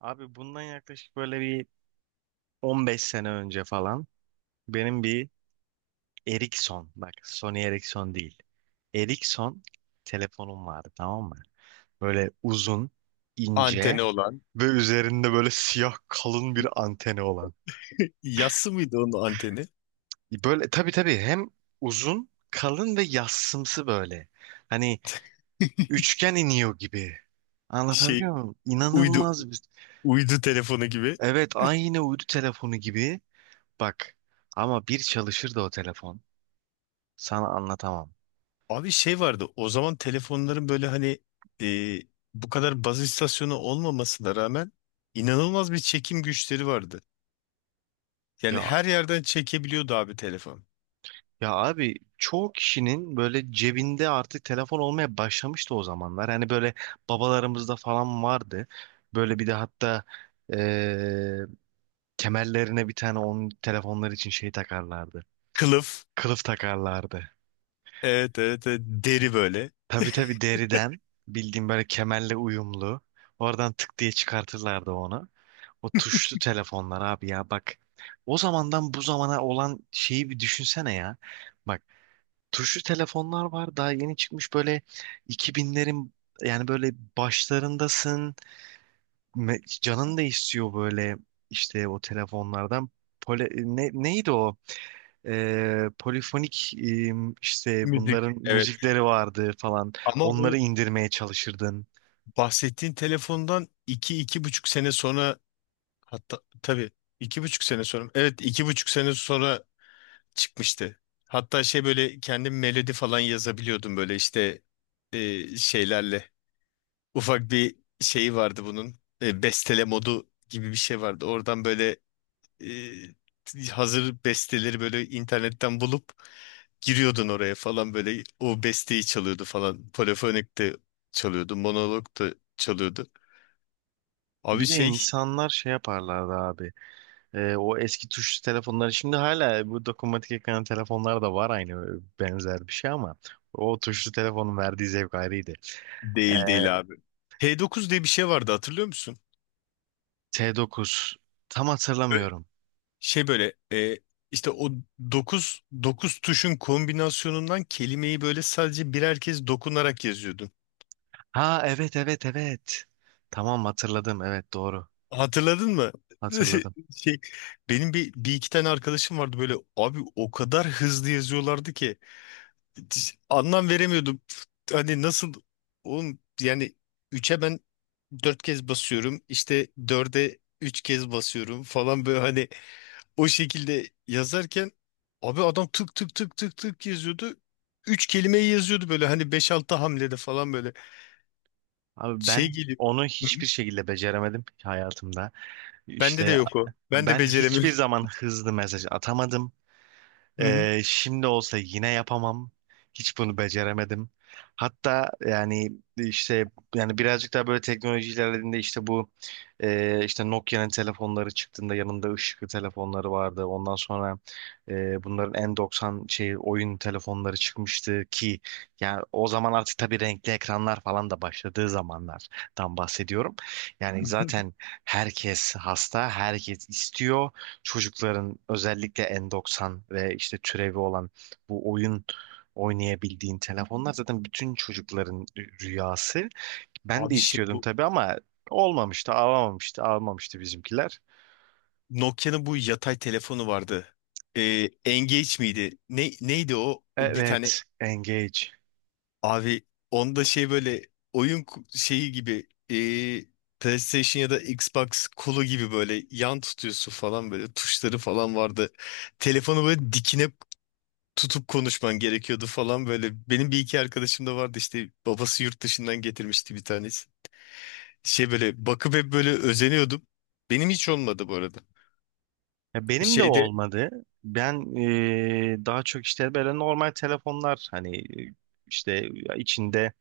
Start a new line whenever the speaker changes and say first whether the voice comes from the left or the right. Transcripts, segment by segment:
right: Abi bundan yaklaşık böyle bir 15 sene önce falan benim bir Ericsson, bak, Sony Ericsson değil. Ericsson telefonum vardı, tamam mı? Böyle uzun, ince
left: Anteni olan.
right: ve üzerinde böyle siyah kalın bir anteni olan.
left: Yassı mıydı onun anteni?
right: Böyle tabii tabii, hem uzun, kalın ve yassımsı böyle. Hani üçgen iniyor gibi. Anlatabiliyor
left: Şey,
right: muyum?
left: uydu
right: İnanılmaz bir...
left: uydu telefonu gibi.
right: Evet, aynı uydu telefonu gibi. Bak, ama bir çalışırdı o telefon. Sana anlatamam.
left: Abi şey vardı o zaman telefonların, böyle hani e, bu kadar baz istasyonu olmamasına rağmen inanılmaz bir çekim güçleri vardı. Yani
right: Ya
left: her yerden çekebiliyordu abi telefon.
right: ya abi, çoğu kişinin böyle cebinde artık telefon olmaya başlamıştı o zamanlar. Hani böyle babalarımızda falan vardı. Böyle bir de hatta, eee, kemerlerine bir tane onun telefonlar için şey takarlardı.
left: Kılıf.
right: Kılıf takarlardı.
left: Evet, evet, evet. Deri böyle.
right: Tabii tabii deriden, bildiğim böyle kemerle uyumlu. Oradan tık diye çıkartırlardı onu. O tuşlu telefonlar abi ya, bak. O zamandan bu zamana olan şeyi bir düşünsene ya. Bak, tuşlu telefonlar var, daha yeni çıkmış, böyle 2000'lerin yani böyle başlarındasın, canın da istiyor böyle işte o telefonlardan. Neydi o? Polifonik, işte
left: Müzik.
right: bunların
left: Evet.
right: müzikleri vardı falan,
left: Ama
right: onları
left: o
right: indirmeye çalışırdın.
left: bahsettiğin telefondan iki, iki buçuk sene sonra, hatta tabii iki buçuk sene sonra, evet iki buçuk sene sonra çıkmıştı. Hatta şey böyle kendim melodi falan yazabiliyordum, böyle işte şeylerle. Ufak bir şeyi vardı bunun. Bestele modu gibi bir şey vardı. Oradan böyle hazır besteleri böyle internetten bulup giriyordun oraya falan, böyle o besteyi çalıyordu falan. Polifonik de çalıyordu, monolog da çalıyordu. Abi
right: Bir de
left: şey,
right: insanlar şey yaparlardı abi. O eski tuşlu telefonları şimdi hala, bu dokunmatik ekranlı telefonlar da var, aynı benzer bir şey, ama o tuşlu telefonun verdiği zevk ayrıydı.
left: değil değil abi. T9 diye bir şey vardı, hatırlıyor musun?
right: T9. Tam hatırlamıyorum.
left: Şey böyle işte o dokuz tuşun kombinasyonundan kelimeyi böyle sadece birer kez dokunarak yazıyordun.
right: Ha evet evet evet. Tamam, hatırladım. Evet, doğru.
left: Hatırladın mı?
right: Hatırladım.
left: Şey, benim bir, bir iki tane arkadaşım vardı, böyle abi o kadar hızlı yazıyorlardı ki hiç anlam veremiyordum. Hani nasıl oğlum, yani üçe ben 4 kez basıyorum, işte dörde 3 kez basıyorum falan böyle, hani o şekilde yazarken abi adam tık tık tık tık tık yazıyordu. Üç kelimeyi yazıyordu böyle hani beş altı hamlede falan böyle.
right: Abi,
left: Şey
right: ben
left: geliyor.
right: onu
left: Hı
right: hiçbir
left: hı.
right: şekilde beceremedim hayatımda.
left: Bende de
right: İşte
left: yok o. Ben de
right: ben hiçbir
left: beceremiyorum.
right: zaman hızlı mesaj atamadım.
left: Hı hı.
right: Şimdi olsa yine yapamam. Hiç bunu beceremedim. Hatta yani işte, yani birazcık daha böyle teknoloji ilerlediğinde, işte bu işte Nokia'nın telefonları çıktığında yanında ışıklı telefonları vardı. Ondan sonra bunların N90 şey oyun telefonları çıkmıştı ki, yani o zaman artık tabii renkli ekranlar falan da başladığı zamanlardan bahsediyorum. Yani zaten herkes hasta, herkes istiyor, çocukların özellikle N90 ve işte türevi olan bu oyun oynayabildiğin telefonlar zaten bütün çocukların rüyası. Ben de
left: Abi şey,
right: istiyordum
left: bu
right: tabii, ama olmamıştı, alamamıştı, almamıştı bizimkiler.
left: Nokia'nın bu yatay telefonu vardı. Engage miydi? Neydi o? O bir tane...
right: Evet, Engage.
left: Abi, onda şey böyle, oyun şeyi gibi, PlayStation ya da Xbox kolu gibi böyle yan tutuyorsun falan, böyle tuşları falan vardı. Telefonu böyle dikine tutup konuşman gerekiyordu falan böyle. Benim bir iki arkadaşım da vardı, işte babası yurt dışından getirmişti bir tanesi. Şey böyle bakıp hep böyle özeniyordum. Benim hiç olmadı bu arada.
right: Ya benim de
left: Şeyde
right: olmadı. Ben daha çok işte böyle normal telefonlar, hani işte içinde,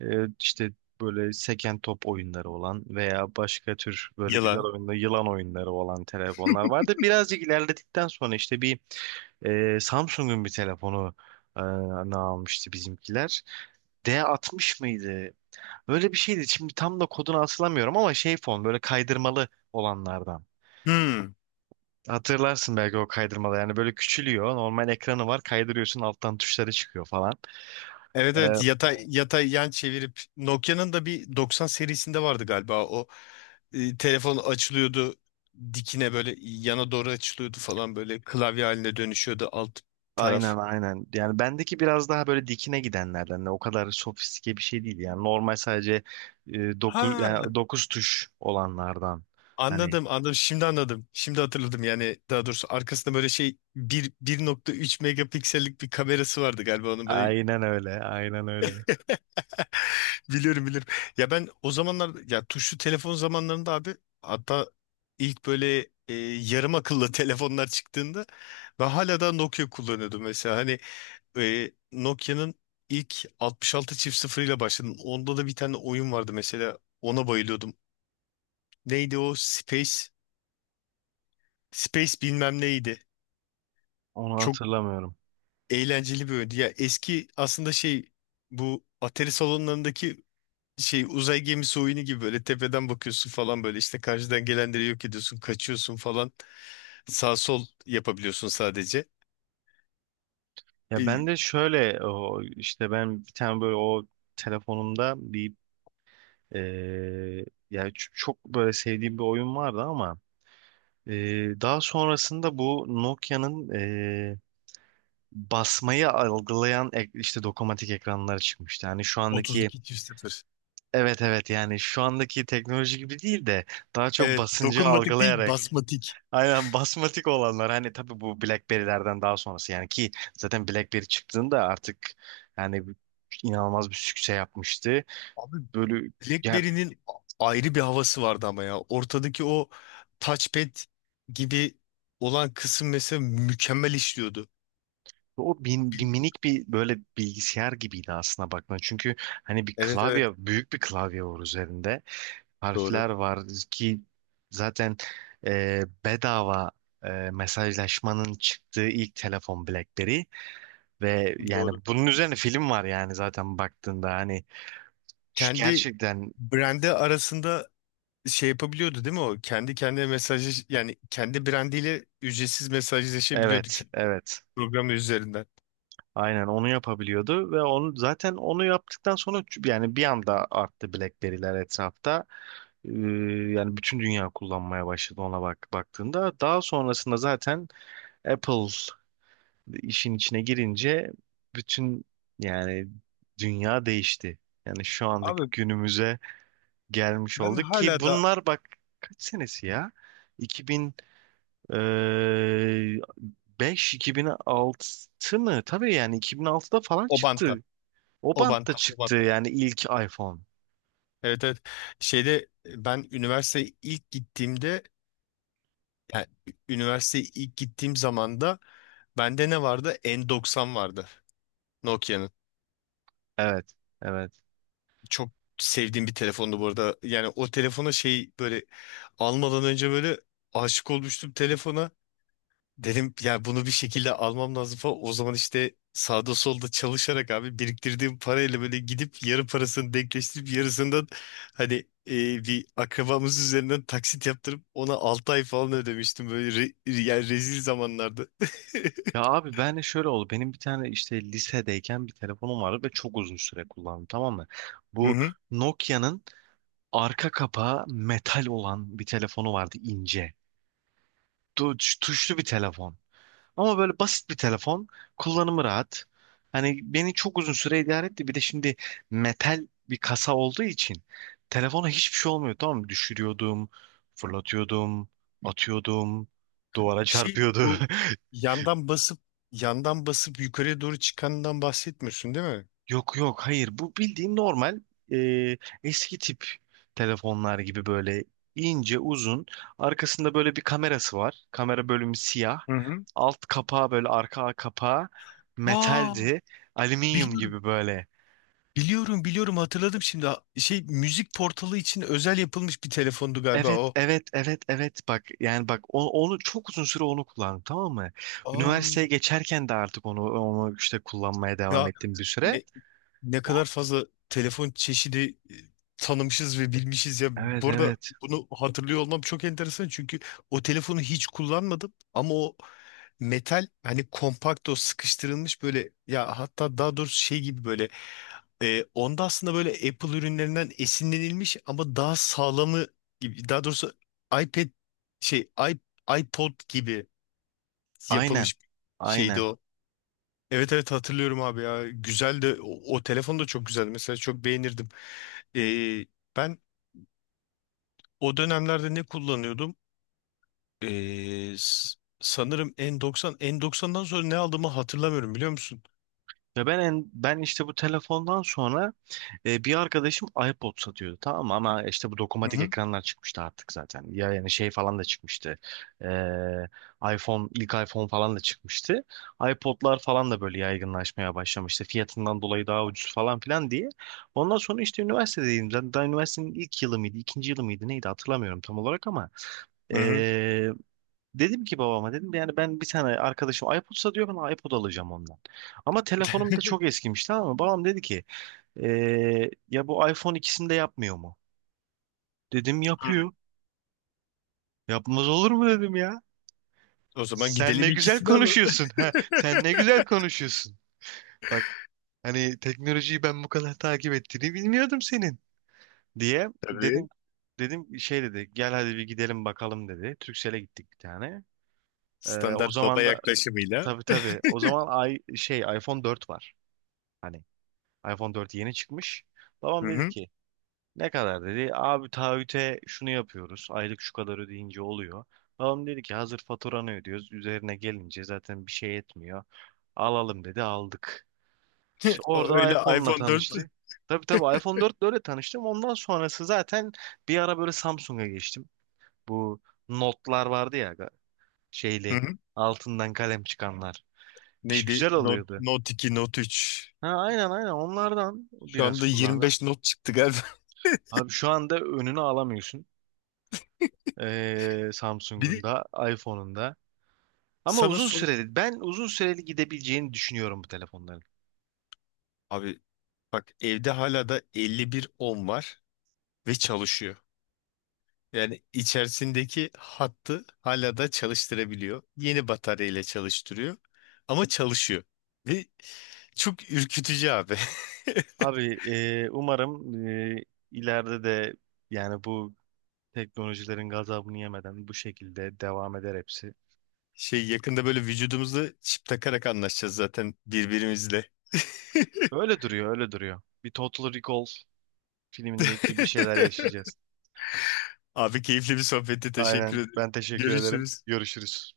right: İşte böyle seken top oyunları olan veya başka tür böyle güzel
left: yalan.
right: oyunlu, yılan oyunları olan telefonlar vardı. Birazcık ilerledikten sonra işte bir Samsung'un bir telefonu, e, ne almıştı bizimkiler. D60 mıydı? Öyle bir şeydi. Şimdi tam da kodunu hatırlamıyorum, ama şey fon böyle kaydırmalı olanlardan.
left: Hmm.
right: Hatırlarsın belki o kaydırmalı, yani böyle küçülüyor. Normal ekranı var, kaydırıyorsun alttan tuşları çıkıyor falan.
left: Evet,
right: Ee,
left: evet, yatay yatay yan çevirip Nokia'nın da bir 90 serisinde vardı galiba o. Telefon açılıyordu dikine, böyle yana doğru açılıyordu falan böyle, klavye haline dönüşüyordu alt taraf.
right: Aynen aynen. Yani bendeki biraz daha böyle dikine gidenlerden. Hani o kadar sofistike bir şey değil. Yani normal sadece
left: Ha,
right: yani dokuz tuş olanlardan. Hani
left: anladım anladım, şimdi anladım, şimdi hatırladım. Yani daha doğrusu arkasında böyle şey, 1,3 megapiksellik bir kamerası vardı galiba onun böyle.
right: aynen öyle. Aynen öyle.
left: Biliyorum biliyorum, ya ben o zamanlar, ya tuşlu telefon zamanlarında abi, hatta ilk böyle yarım akıllı telefonlar çıktığında ben hala da Nokia kullanıyordum mesela. Hani Nokia'nın ilk 66 çift sıfır ile başladım. Onda da bir tane oyun vardı mesela. Ona bayılıyordum. Neydi o? Space. Space bilmem neydi.
right: Onu
left: Çok
right: hatırlamıyorum.
left: eğlenceli bir oyundu. Ya eski, aslında şey, bu Atari salonlarındaki şey uzay gemisi oyunu gibi, böyle tepeden bakıyorsun falan, böyle işte karşıdan gelenleri yok ediyorsun, kaçıyorsun falan. Sağ sol yapabiliyorsun sadece.
right: Ya ben
left: E,
right: de şöyle, o işte ben bir tane böyle o telefonumda bir, e, yani çok böyle sevdiğim bir oyun vardı, ama daha sonrasında bu Nokia'nın, e, basmayı algılayan işte dokunmatik ekranlar çıkmıştı. Yani şu andaki,
left: 32 çift sıfır.
right: evet evet, yani şu andaki teknoloji gibi değil de daha çok
left: Evet,
right: basıncı
left: dokunmatik değil,
right: algılayarak
left: basmatik.
right: aynen basmatik olanlar, hani tabii bu BlackBerry'lerden daha sonrası, yani ki zaten BlackBerry çıktığında artık, yani inanılmaz bir sükse yapmıştı.
left: Abi,
right: Böyle yani,
left: BlackBerry'nin ayrı bir havası vardı ama ya. Ortadaki o touchpad gibi olan kısım mesela mükemmel işliyordu.
right: o bin, bir minik bir böyle bilgisayar gibiydi aslına bakma. Çünkü hani bir
left: Evet, evet,
right: klavye, büyük bir klavye var üzerinde.
left: doğru
right: Harfler var ki zaten bedava mesajlaşmanın çıktığı ilk telefon BlackBerry, ve yani
left: doğru.
right: bunun üzerine film var, yani zaten baktığında, hani şu
left: Kendi
right: gerçekten,
left: brandi arasında şey yapabiliyordu değil mi o? Kendi kendine mesajı, yani kendi brandiyle ücretsiz mesajlaşabiliyordu,
right: evet evet.
left: programı üzerinden.
right: Aynen onu yapabiliyordu ve onu, zaten onu yaptıktan sonra yani bir anda arttı BlackBerry'ler etrafta. Ee, yani bütün dünya kullanmaya başladı ona bak baktığında. Daha sonrasında zaten Apple işin içine girince bütün, yani dünya değişti. Yani şu andaki
left: Abi,
right: günümüze gelmiş
left: ben
right: olduk ki
left: hala da
right: bunlar, bak kaç senesi ya? 2005 2006 mı? Tabii yani 2006'da falan
left: Obanta,
right: çıktı, o bantta
left: Obanta,
right: çıktı
left: Obanta.
right: yani ilk iPhone.
left: Evet, evet. Şeyde, ben üniversiteye ilk gittiğimde, yani üniversiteye ilk gittiğim zaman da bende ne vardı? N90 vardı Nokia'nın.
right: Evet, evet.
left: Çok sevdiğim bir telefondu bu arada. Yani o telefona şey, böyle almadan önce böyle aşık olmuştum telefona. Dedim ya, bunu bir şekilde almam lazım falan. O zaman işte sağda solda çalışarak abi, biriktirdiğim parayla böyle gidip yarı parasını denkleştirip, yarısından hani e, bir akrabamız üzerinden taksit yaptırıp ona 6 ay falan ödemiştim böyle. Yani rezil zamanlardı.
right: Ya abi, ben de şöyle oldu. Benim bir tane işte lisedeyken bir telefonum vardı ve çok uzun süre kullandım, tamam mı?
left: Hı
right: Bu
left: hı.
right: Nokia'nın arka kapağı metal olan bir telefonu vardı, ince. Tuşlu bir telefon. Ama böyle basit bir telefon. Kullanımı rahat. Hani beni çok uzun süre idare etti. Bir de şimdi metal bir kasa olduğu için telefona hiçbir şey olmuyor. Tamam mı? Düşürüyordum, fırlatıyordum, atıyordum, duvara
left: Şey,
right: çarpıyordu.
left: bu yandan basıp yandan basıp yukarıya doğru çıkandan bahsetmiyorsun değil mi?
right: Yok yok, hayır, bu bildiğin normal e, eski tip telefonlar gibi, böyle ince uzun, arkasında böyle bir kamerası var, kamera bölümü siyah,
left: Hı hı.
right: alt kapağı böyle arka kapağı
left: Aa,
right: metaldi, alüminyum
left: biliyorum.
right: gibi böyle.
left: Biliyorum biliyorum, hatırladım şimdi. Şey, müzik portalı için özel yapılmış bir telefondu galiba
right: Evet
left: o.
right: evet evet evet, bak yani bak, onu çok uzun süre onu kullandım, tamam mı?
left: Aa,
right: Üniversiteye geçerken de artık onu işte kullanmaya devam
left: ya,
right: ettim bir süre.
left: ne ne kadar fazla telefon çeşidi e, tanımışız ve bilmişiz ya.
right: Evet
left: Bu arada,
right: evet
left: bunu hatırlıyor olmam çok enteresan çünkü o telefonu hiç kullanmadım, ama o metal, hani kompakt, o sıkıştırılmış böyle ya, hatta daha doğrusu şey gibi böyle. Onda aslında böyle Apple ürünlerinden esinlenilmiş ama daha sağlamı gibi, daha doğrusu iPad şey, iPod gibi
right: aynen
left: yapılmış şeydi
right: aynen.
left: o. Evet, evet, hatırlıyorum abi ya. Güzel de, o telefon da çok güzeldi. Mesela çok beğenirdim. E, ben o dönemlerde ne kullanıyordum? Sanırım N90. N90'dan sonra ne aldığımı hatırlamıyorum, biliyor musun?
right: Ve ben işte bu telefondan sonra bir arkadaşım iPod satıyordu, tamam mı? Ama işte bu
left: Hı
right: dokunmatik
left: hı.
right: ekranlar çıkmıştı artık zaten. Ya yani şey falan da çıkmıştı. E, iPhone, ilk iPhone falan da çıkmıştı. iPod'lar falan da böyle yaygınlaşmaya başlamıştı. Fiyatından dolayı daha ucuz falan filan diye. Ondan sonra işte üniversitedeydim. Zaten daha üniversitenin ilk yılı mıydı, ikinci yılı mıydı, neydi hatırlamıyorum tam olarak, ama
left: Hı hı.
right: e, dedim ki, babama dedim yani, ben bir tane arkadaşım iPod satıyor, ben iPod alacağım ondan. Ama telefonum da çok eskimiş, tamam mı? Babam dedi ki, ya bu iPhone ikisini de yapmıyor mu? Dedim,
left: Hı.
right: yapıyor. Yapmaz olur mu dedim ya.
left: O zaman
right: Sen
left: gidelim
right: ne güzel
left: ikisini alalım.
right: konuşuyorsun. Ha, sen ne güzel konuşuyorsun. Bak, hani teknolojiyi ben bu kadar takip ettiğini bilmiyordum senin, diye
left: Tabii.
right: dedim. Dedim, şey dedi, gel hadi bir gidelim bakalım, dedi. Turkcell'e gittik bir tane. Ee, o
left: Standart baba
right: zaman da
left: yaklaşımıyla.
right: tabii tabii, o zaman ay, şey iPhone 4 var. Hani iPhone 4 yeni çıkmış.
left: Hı
right: Babam dedi
left: hı.
right: ki, ne kadar dedi? Abi taahhüte şunu yapıyoruz. Aylık şu kadar ödeyince oluyor. Babam dedi ki, hazır faturanı ödüyoruz. Üzerine gelince zaten bir şey etmiyor. Alalım dedi, aldık. İşte
left: O,
right: orada
left: öyle,
right: iPhone'la
left: iPhone 4.
right: tanıştı. Tabii tabii iPhone 4 öyle tanıştım. Ondan sonrası zaten bir ara böyle Samsung'a geçtim. Bu notlar vardı ya,
left: Hı
right: şeyli,
left: hı.
right: altından kalem çıkanlar. İş
left: Neydi?
right: güzel
left: Note,
right: oluyordu.
left: Note 2, Note 3.
right: Ha, aynen aynen onlardan
left: Şu
right: biraz
left: anda
right: kullandım.
left: 25 Note çıktı galiba.
right: Abi şu anda önünü alamıyorsun.
left: Bir
right: Samsung'un
left: de
right: da iPhone'un da. Ama
left: sana
right: uzun
left: son...
right: süreli, ben uzun süreli gidebileceğini düşünüyorum bu telefonların.
left: Abi bak, evde hala da 51 10 var ve çalışıyor. Yani içerisindeki hattı hala da çalıştırabiliyor. Yeni bataryayla çalıştırıyor. Ama çalışıyor. Ve çok ürkütücü abi.
right: Abi umarım ileride de yani bu teknolojilerin gazabını yemeden bu şekilde devam eder hepsi.
left: Şey, yakında böyle vücudumuza çip takarak anlaşacağız zaten birbirimizle.
right: Öyle duruyor, öyle duruyor. Bir Total Recall filmindeki gibi şeyler yaşayacağız.
left: Abi, keyifli bir sohbetti. Teşekkür
right: Aynen.
left: ederim.
right: Ben teşekkür ederim.
left: Görüşürüz.
right: Görüşürüz.